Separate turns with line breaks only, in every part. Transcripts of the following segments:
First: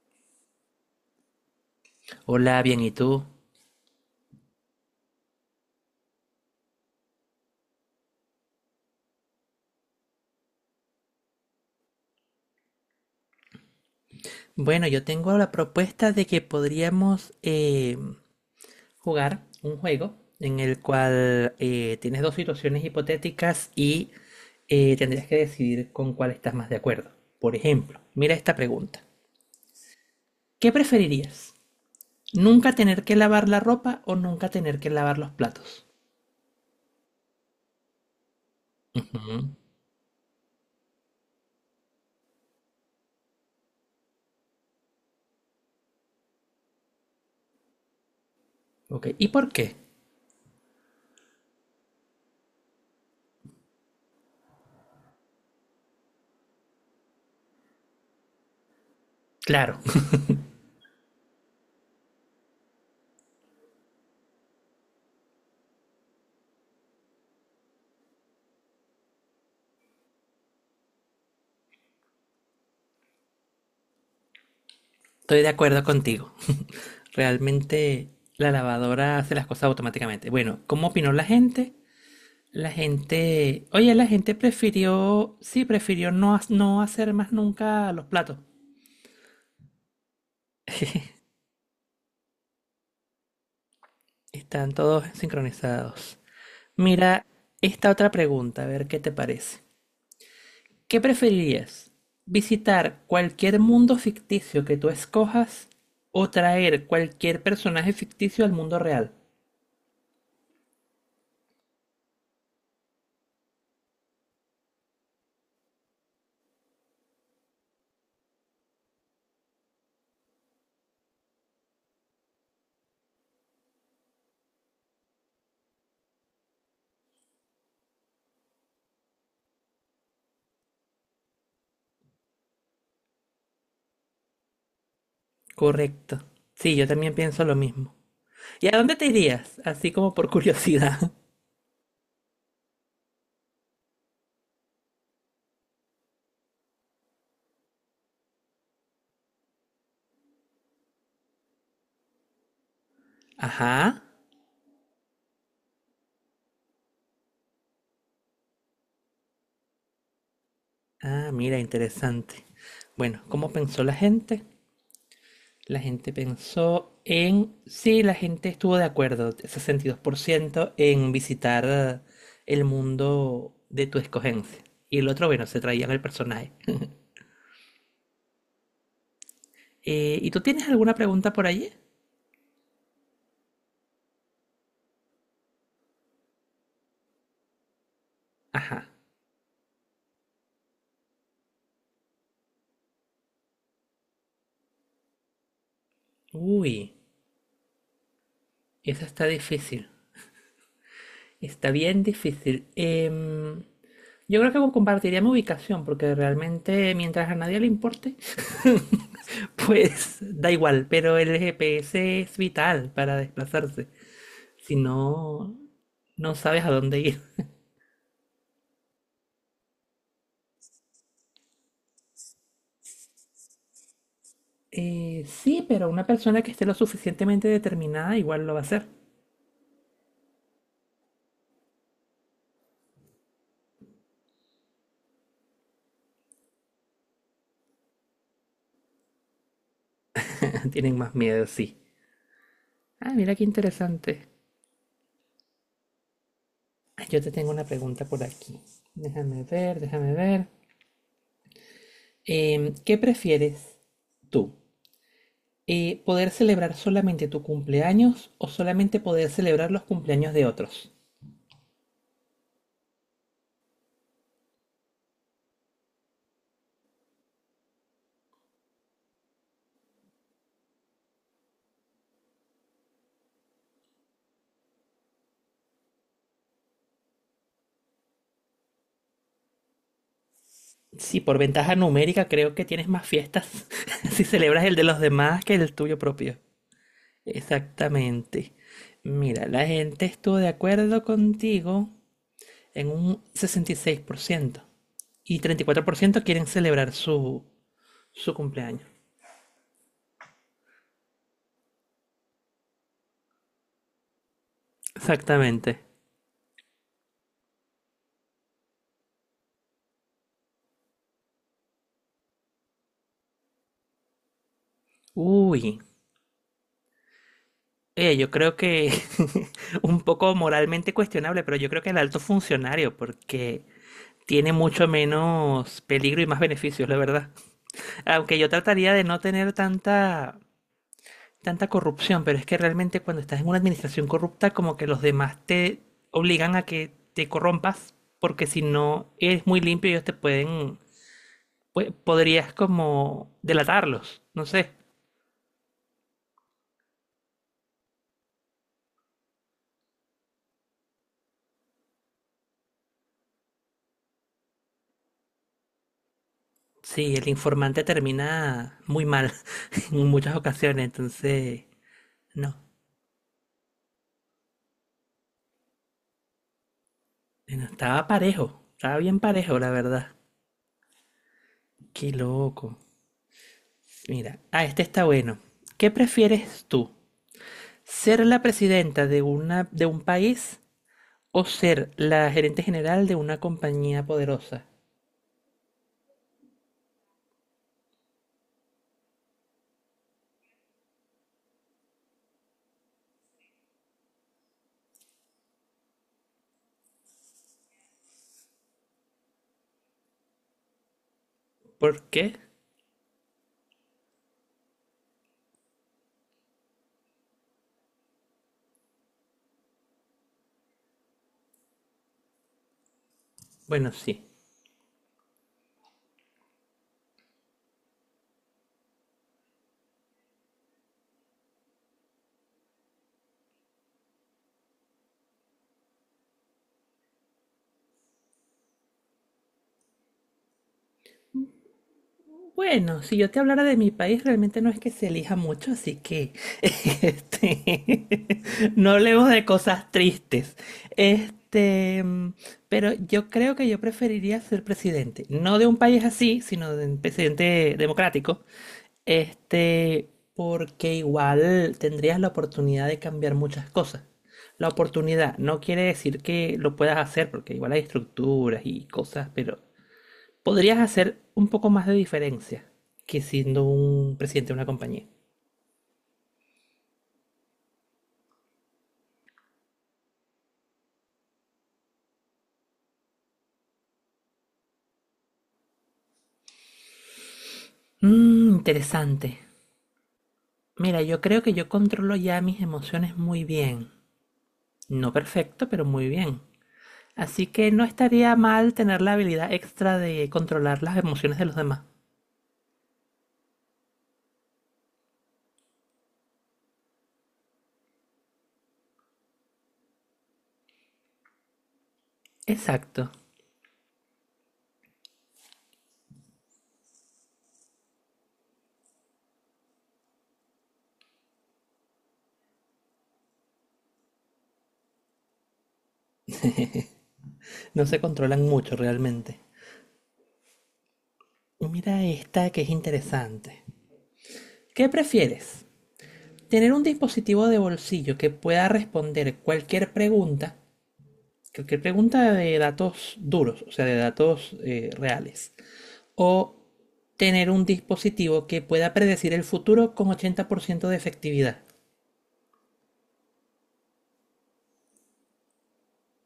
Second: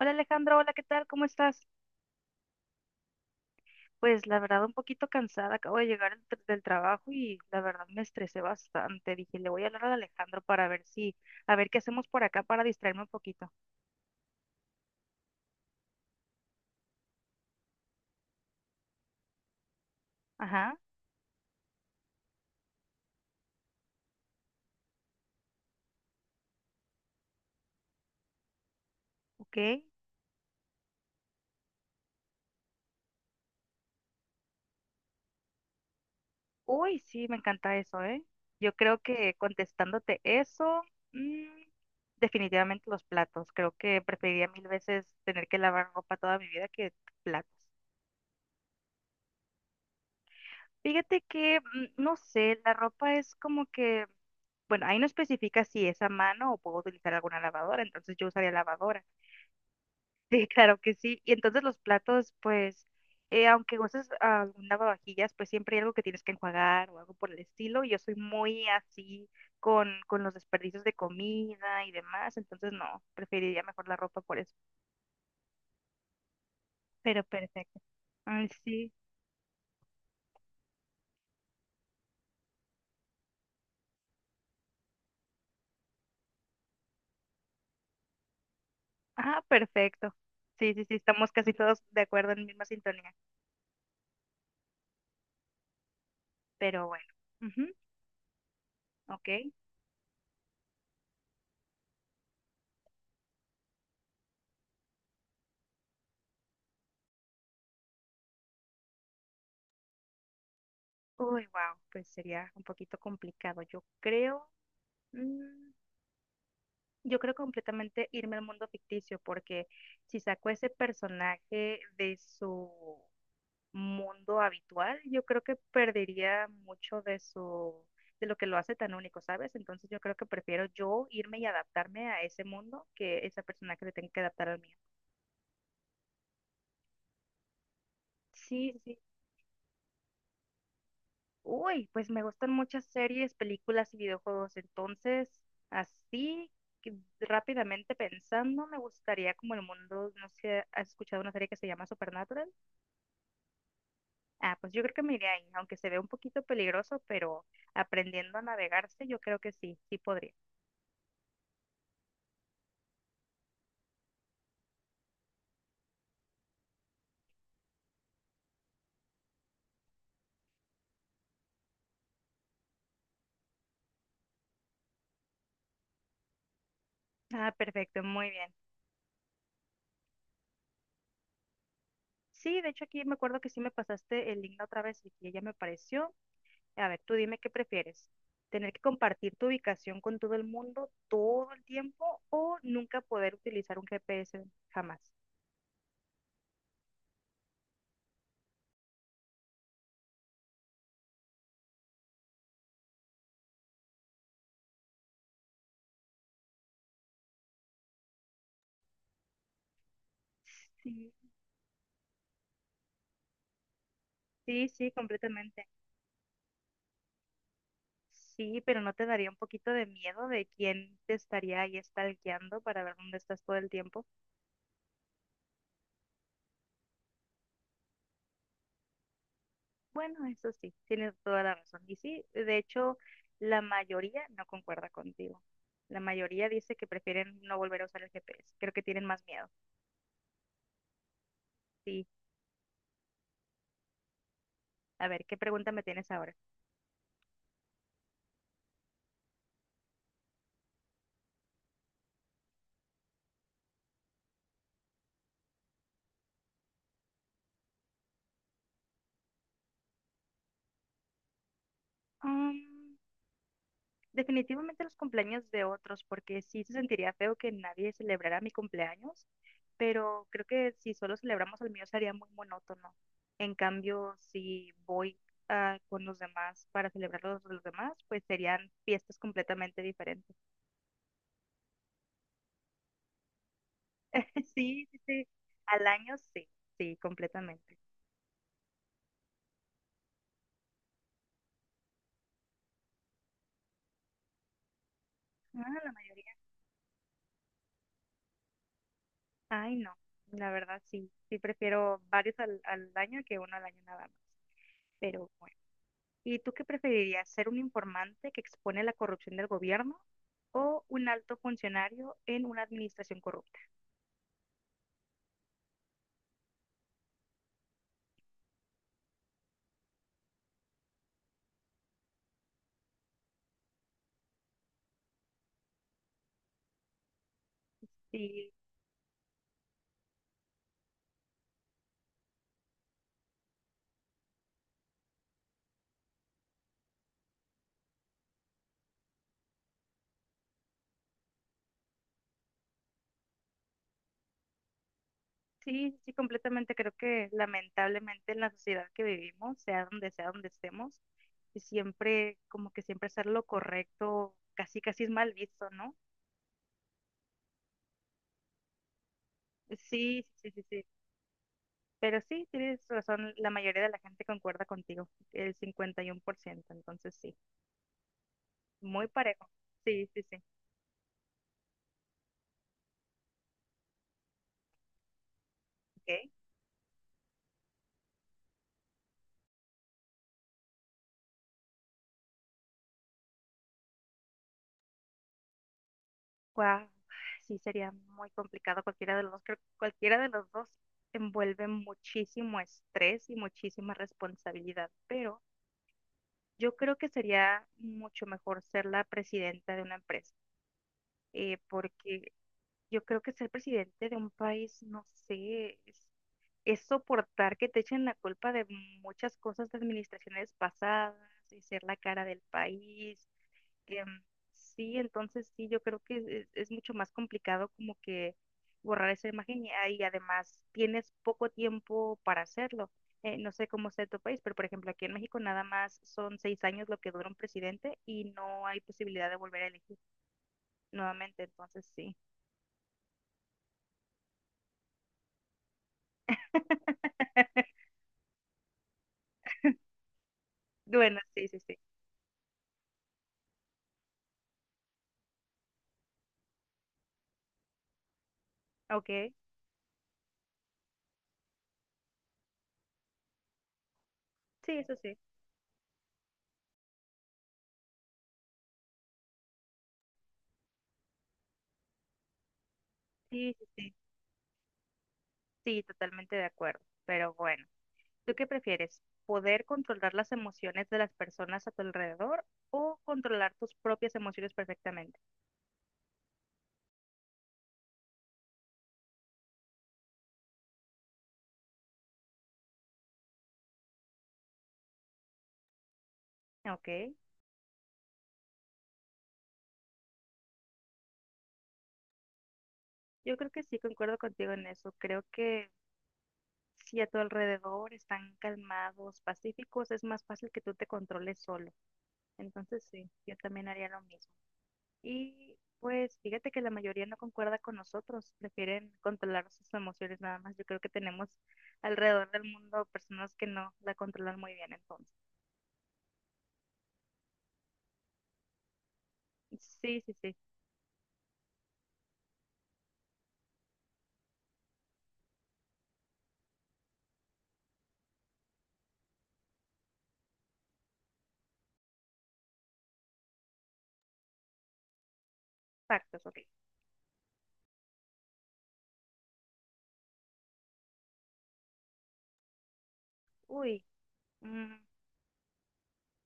Hola Alejandro, hola, ¿qué tal? ¿Cómo estás?
Hola, bien, ¿y tú?
Pues la verdad un poquito cansada, acabo de llegar del trabajo y la verdad me estresé bastante. Dije, le voy a hablar a Alejandro para ver si, a ver qué hacemos por acá para distraerme un poquito.
Bueno, yo tengo la propuesta de que podríamos jugar un juego en
Ajá,
el cual tienes dos situaciones hipotéticas y tendrías que decidir con cuál estás más de acuerdo. Por ejemplo, mira esta pregunta.
ok.
¿Qué preferirías? ¿Nunca tener que lavar la ropa o nunca tener que lavar los platos?
Uy, sí, me encanta eso, ¿eh? Yo creo que
Ujú.
contestándote eso, mm, definitivamente los platos. Creo que preferiría mil veces tener que lavar ropa toda mi vida que platos.
Ok, ¿y por qué?
Fíjate que, no sé, la ropa es como que, bueno, ahí no especifica si es a mano o puedo utilizar alguna lavadora, entonces yo usaría lavadora.
Claro,
Sí, claro que sí. Y entonces los platos, pues, aunque uses algún lavavajillas, pues siempre hay algo que tienes que enjuagar o algo por el estilo, y yo soy muy así con los desperdicios de comida y demás, entonces no, preferiría mejor la ropa por eso.
estoy de acuerdo contigo.
Pero perfecto.
Realmente
Ay,
la
sí.
lavadora hace las cosas automáticamente. Bueno, ¿cómo opinó la gente? La gente, oye, la gente prefirió, sí, prefirió no, hacer más nunca los platos.
Ah, perfecto. Sí, sí, sí, estamos casi todos de acuerdo en misma sintonía.
Están todos sincronizados.
Pero bueno,
Mira
ujú,
esta otra pregunta, a ver qué te
ok.
parece. ¿Qué preferirías? ¿Visitar cualquier mundo ficticio que tú escojas o traer cualquier personaje ficticio al mundo real?
Uy, wow, pues sería un poquito complicado. Mm, yo creo completamente irme al mundo ficticio, porque si saco ese personaje de su mundo habitual, yo creo que perdería mucho de su, de lo que lo hace tan único, ¿sabes? Entonces yo creo que prefiero yo irme y adaptarme a ese mundo que ese personaje se tenga que adaptar al mío.
Correcto. Sí, yo también pienso lo mismo. ¿Y
Sí,
a
sí,
dónde
sí.
te irías? Así como por curiosidad.
Uy, pues me gustan muchas series, películas y videojuegos. Entonces, así que rápidamente pensando, me gustaría como el mundo, no sé, ¿has escuchado una serie que se llama Supernatural?
Ajá.
Ah, pues yo creo que me iría ahí, aunque se ve un poquito peligroso, pero aprendiendo a navegarse, yo creo que sí, sí podría.
Ah, mira, interesante. Bueno, ¿cómo pensó la gente? Sí, la gente estuvo de acuerdo, 62%, en visitar el mundo de tu escogencia. Y el otro, bueno, se traían el personaje.
Ah, perfecto, muy bien.
¿Y tú tienes alguna pregunta por allí?
Sí, de hecho aquí me acuerdo que sí me pasaste el link la otra vez y que ya me pareció. A ver, tú dime qué prefieres, tener que
Ajá.
compartir tu ubicación con todo el mundo todo el tiempo o nunca poder utilizar un GPS jamás.
Uy, esa está difícil. Está bien difícil. Yo creo que compartiría mi ubicación, porque realmente mientras a nadie le importe, pues da igual,
Sí.
pero el GPS es vital para desplazarse.
Sí,
Si
sí,
no,
completamente.
no sabes a dónde ir.
Sí, pero ¿no te daría un poquito de miedo de quién te estaría ahí stalkeando para ver dónde estás todo el tiempo?
Sí, pero una persona que esté lo suficientemente determinada igual lo va a hacer.
Bueno, eso sí, tienes toda la razón. Y sí, de hecho, la mayoría no concuerda contigo. La mayoría dice que prefieren no volver a usar el GPS. Creo que tienen más miedo.
Tienen más miedo, sí.
Sí,
Ah, mira qué interesante.
a ver, ¿qué pregunta me tienes ahora?
Ah, yo te tengo una pregunta por aquí. Déjame ver, déjame ver. ¿Qué prefieres tú? ¿Poder celebrar solamente tu cumpleaños o solamente poder celebrar los cumpleaños de otros?
Mm, Definitivamente los cumpleaños de otros, porque sí se sentiría feo que nadie celebrara mi cumpleaños, pero creo que si solo celebramos el mío sería muy monótono. En cambio, si voy con los demás para celebrar los de los demás, pues serían fiestas completamente diferentes.
Sí, por ventaja numérica creo que tienes más fiestas si celebras el de
Sí,
los
sí, sí.
demás que el
Al
tuyo
año
propio.
sí, sí, completamente.
Exactamente. Mira, la gente estuvo de acuerdo contigo en un sesenta y seis por ciento y treinta y
Ah,
cuatro
la
por ciento
mayoría.
quieren celebrar su cumpleaños.
Ay, no. La verdad sí, sí prefiero varios al año que uno al año nada más. Pero bueno.
Exactamente.
¿Y tú qué preferirías, ser un informante que expone la corrupción del gobierno o un alto funcionario en una administración corrupta?
Uy, oye, yo creo que un poco moralmente cuestionable, pero yo creo que el alto funcionario, porque tiene mucho menos peligro y más beneficios, la verdad. Aunque yo
Sí,
trataría de no tener tanta corrupción, pero es que realmente cuando estás en una administración corrupta, como que los demás te obligan a que te corrompas, porque si no eres muy limpio, ellos te pueden, podrías como delatarlos, no sé.
sí, sí, completamente. Creo que lamentablemente en la sociedad que vivimos, sea donde estemos, y siempre, como que siempre hacer lo correcto, casi casi es mal visto, ¿no?
Sí, el informante termina muy mal en
Sí,
muchas
sí, sí, sí.
ocasiones, entonces
Pero sí,
no,
tienes razón, la mayoría de la gente concuerda contigo, el 51%. Entonces sí,
no, estaba parejo, estaba
muy
bien
parejo.
parejo, la
Sí,
verdad.
sí, sí.
Qué loco. Mira, este está bueno. ¿Qué
Ok.
prefieres tú? ¿Ser la presidenta de un país o ser la gerente general de una compañía poderosa?
Wow, sí sería muy complicado cualquiera de los dos. Creo que cualquiera de los dos envuelve muchísimo estrés y muchísima responsabilidad, pero yo creo que sería mucho mejor ser la presidenta de una empresa,
¿Por
porque
qué?
yo creo que ser presidente de un país, no sé, es soportar que te echen la culpa de muchas cosas de administraciones pasadas y ser la cara del país.
Bueno,
Em,
sí.
sí, entonces sí, yo creo que es mucho más complicado como que borrar esa imagen y además tienes poco tiempo para hacerlo. No sé cómo sea en tu país, pero por ejemplo aquí en México nada más son 6 años lo que dura un presidente y no hay posibilidad de volver a elegir nuevamente, entonces sí.
Bueno, si yo te hablara de mi país, realmente no es que se elija mucho, así que este, no hablemos de cosas tristes.
Bueno, sí, sí, sí.
Este, mm, pero yo creo que yo preferiría ser presidente, no de un país así, sino de un presidente democrático.
Ok.
Este, Porque igual tendrías la oportunidad de cambiar muchas cosas. La
Sí, eso sí.
oportunidad no quiere decir que lo puedas hacer, porque igual hay estructuras y cosas, pero podrías hacer un poco más de diferencia que
Sí, sí,
siendo
sí.
un presidente de una compañía.
Sí, totalmente de acuerdo. Pero bueno. ¿Tú qué prefieres? ¿Poder controlar las emociones de las personas a tu alrededor o controlar tus propias emociones perfectamente?
Mm, interesante. Mira, yo creo que yo controlo ya mis emociones muy bien. No perfecto, pero muy bien.
Ok,
Así que no estaría mal tener la habilidad extra de controlar las emociones de los demás.
yo creo que sí, concuerdo contigo en eso. Creo que si a tu alrededor están calmados, pacíficos, es más fácil que tú te controles solo. Entonces
Exacto.
sí, yo también haría lo mismo. Y pues fíjate que la mayoría no concuerda con nosotros, prefieren controlar sus emociones nada más. Yo creo que tenemos alrededor del mundo personas que no la controlan muy bien entonces.
No se controlan mucho realmente.
Sí, sí, sí.
Mira esta que es interesante. ¿Qué prefieres? ¿Tener un dispositivo de bolsillo que pueda responder cualquier pregunta? Creo que pregunta de datos duros, o sea, de datos reales.
Factos, ok.
¿O tener un dispositivo que pueda predecir el futuro con 80% de efectividad?
Uy, mm,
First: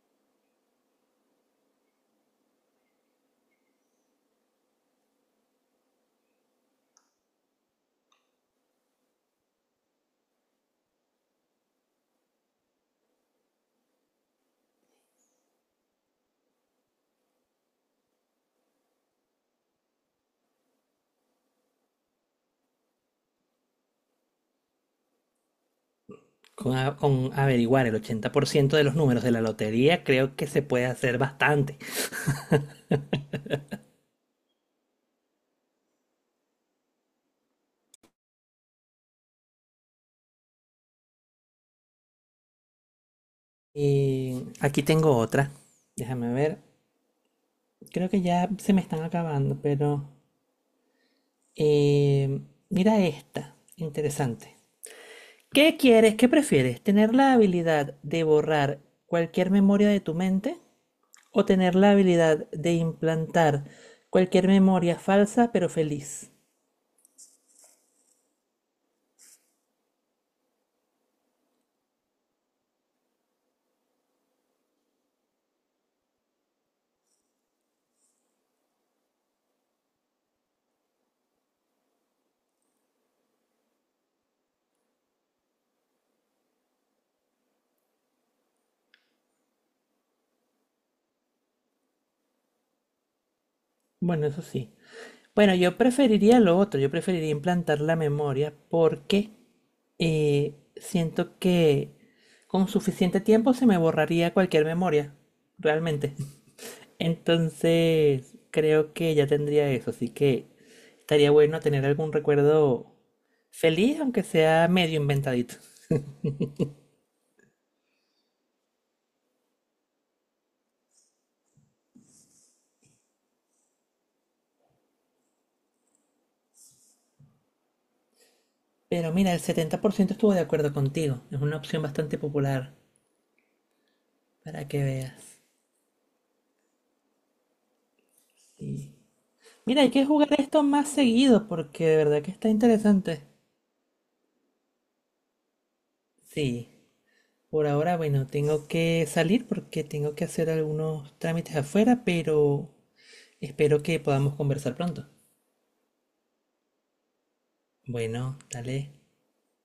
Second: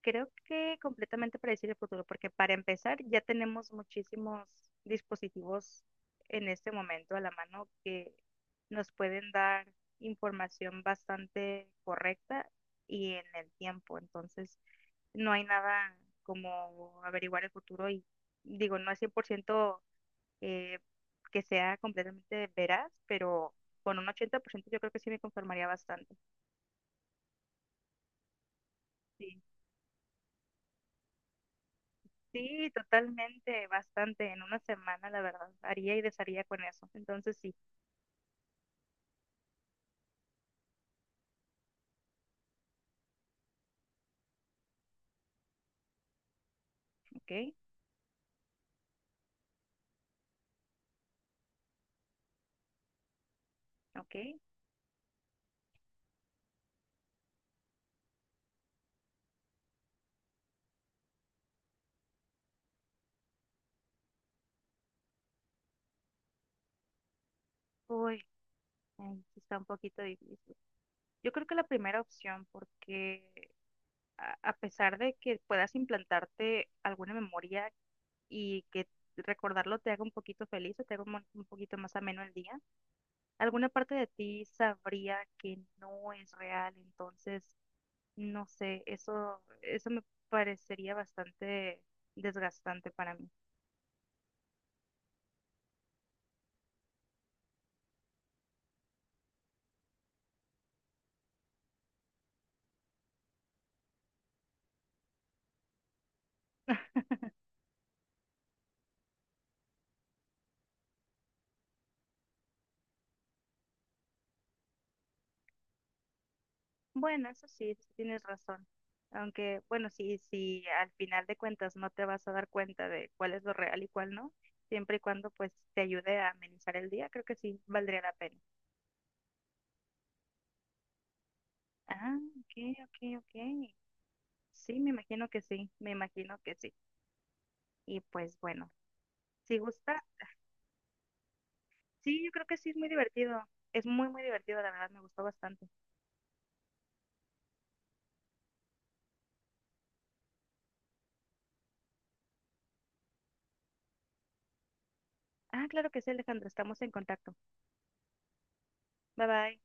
creo que completamente predecir el futuro, porque para empezar ya tenemos muchísimos dispositivos en este momento a la mano que nos pueden dar información bastante correcta y en el tiempo. Entonces, no hay nada como averiguar el futuro y digo, no es 100% eh, que sea completamente veraz, pero con un 80% yo creo que sí me conformaría bastante.
Con averiguar el 80% de los números de la lotería, creo que se puede hacer bastante.
Sí, totalmente, bastante. En una semana, la verdad, haría y desharía con eso. Entonces, sí,
Y aquí tengo otra. Déjame ver.
ok,
Creo que ya se me están acabando, pero eh, mira esta.
ok.
Interesante. ¿Qué quieres? ¿Qué prefieres? ¿Tener la habilidad de borrar cualquier memoria de tu mente o tener la habilidad de implantar cualquier memoria falsa pero feliz?
Uy, ay, sí está un poquito difícil. Yo creo que la primera opción, porque a pesar de que puedas implantarte alguna memoria y que recordarlo te haga un poquito feliz o te haga un poquito más ameno el día, alguna parte de ti sabría que no es real. Entonces, no sé, eso me parecería bastante desgastante para mí.
Bueno, eso sí. Bueno, yo preferiría lo otro, yo preferiría implantar la memoria porque siento que con suficiente tiempo se me borraría cualquier memoria, realmente. Entonces, creo que ya tendría eso, así que estaría bueno tener algún recuerdo feliz, aunque sea medio inventadito.
Bueno, eso sí, sí tienes razón. Aunque, bueno, sí, sí, al final de cuentas no te vas a dar cuenta de cuál es lo real y cuál no, siempre y cuando pues te ayude a amenizar el día, creo que sí valdría la pena.
Pero mira, el 70% estuvo de acuerdo contigo. Es una opción
Ah,
bastante popular
ok, ok, ok.
para
Sí,
que
me
veas.
imagino que sí, me imagino que sí. Y pues bueno,
Sí.
si
Mira, hay
gusta,
que jugar esto más seguido porque de verdad
sí, yo
que
creo
está
que sí es muy
interesante.
divertido. Es muy, muy divertido, la verdad, me gustó bastante.
Sí. Por ahora, bueno, tengo que salir porque tengo que hacer algunos trámites afuera, pero espero que podamos conversar pronto.
Ah, claro que sí, Alejandro, estamos en contacto.
Bueno, dale.
Bye bye.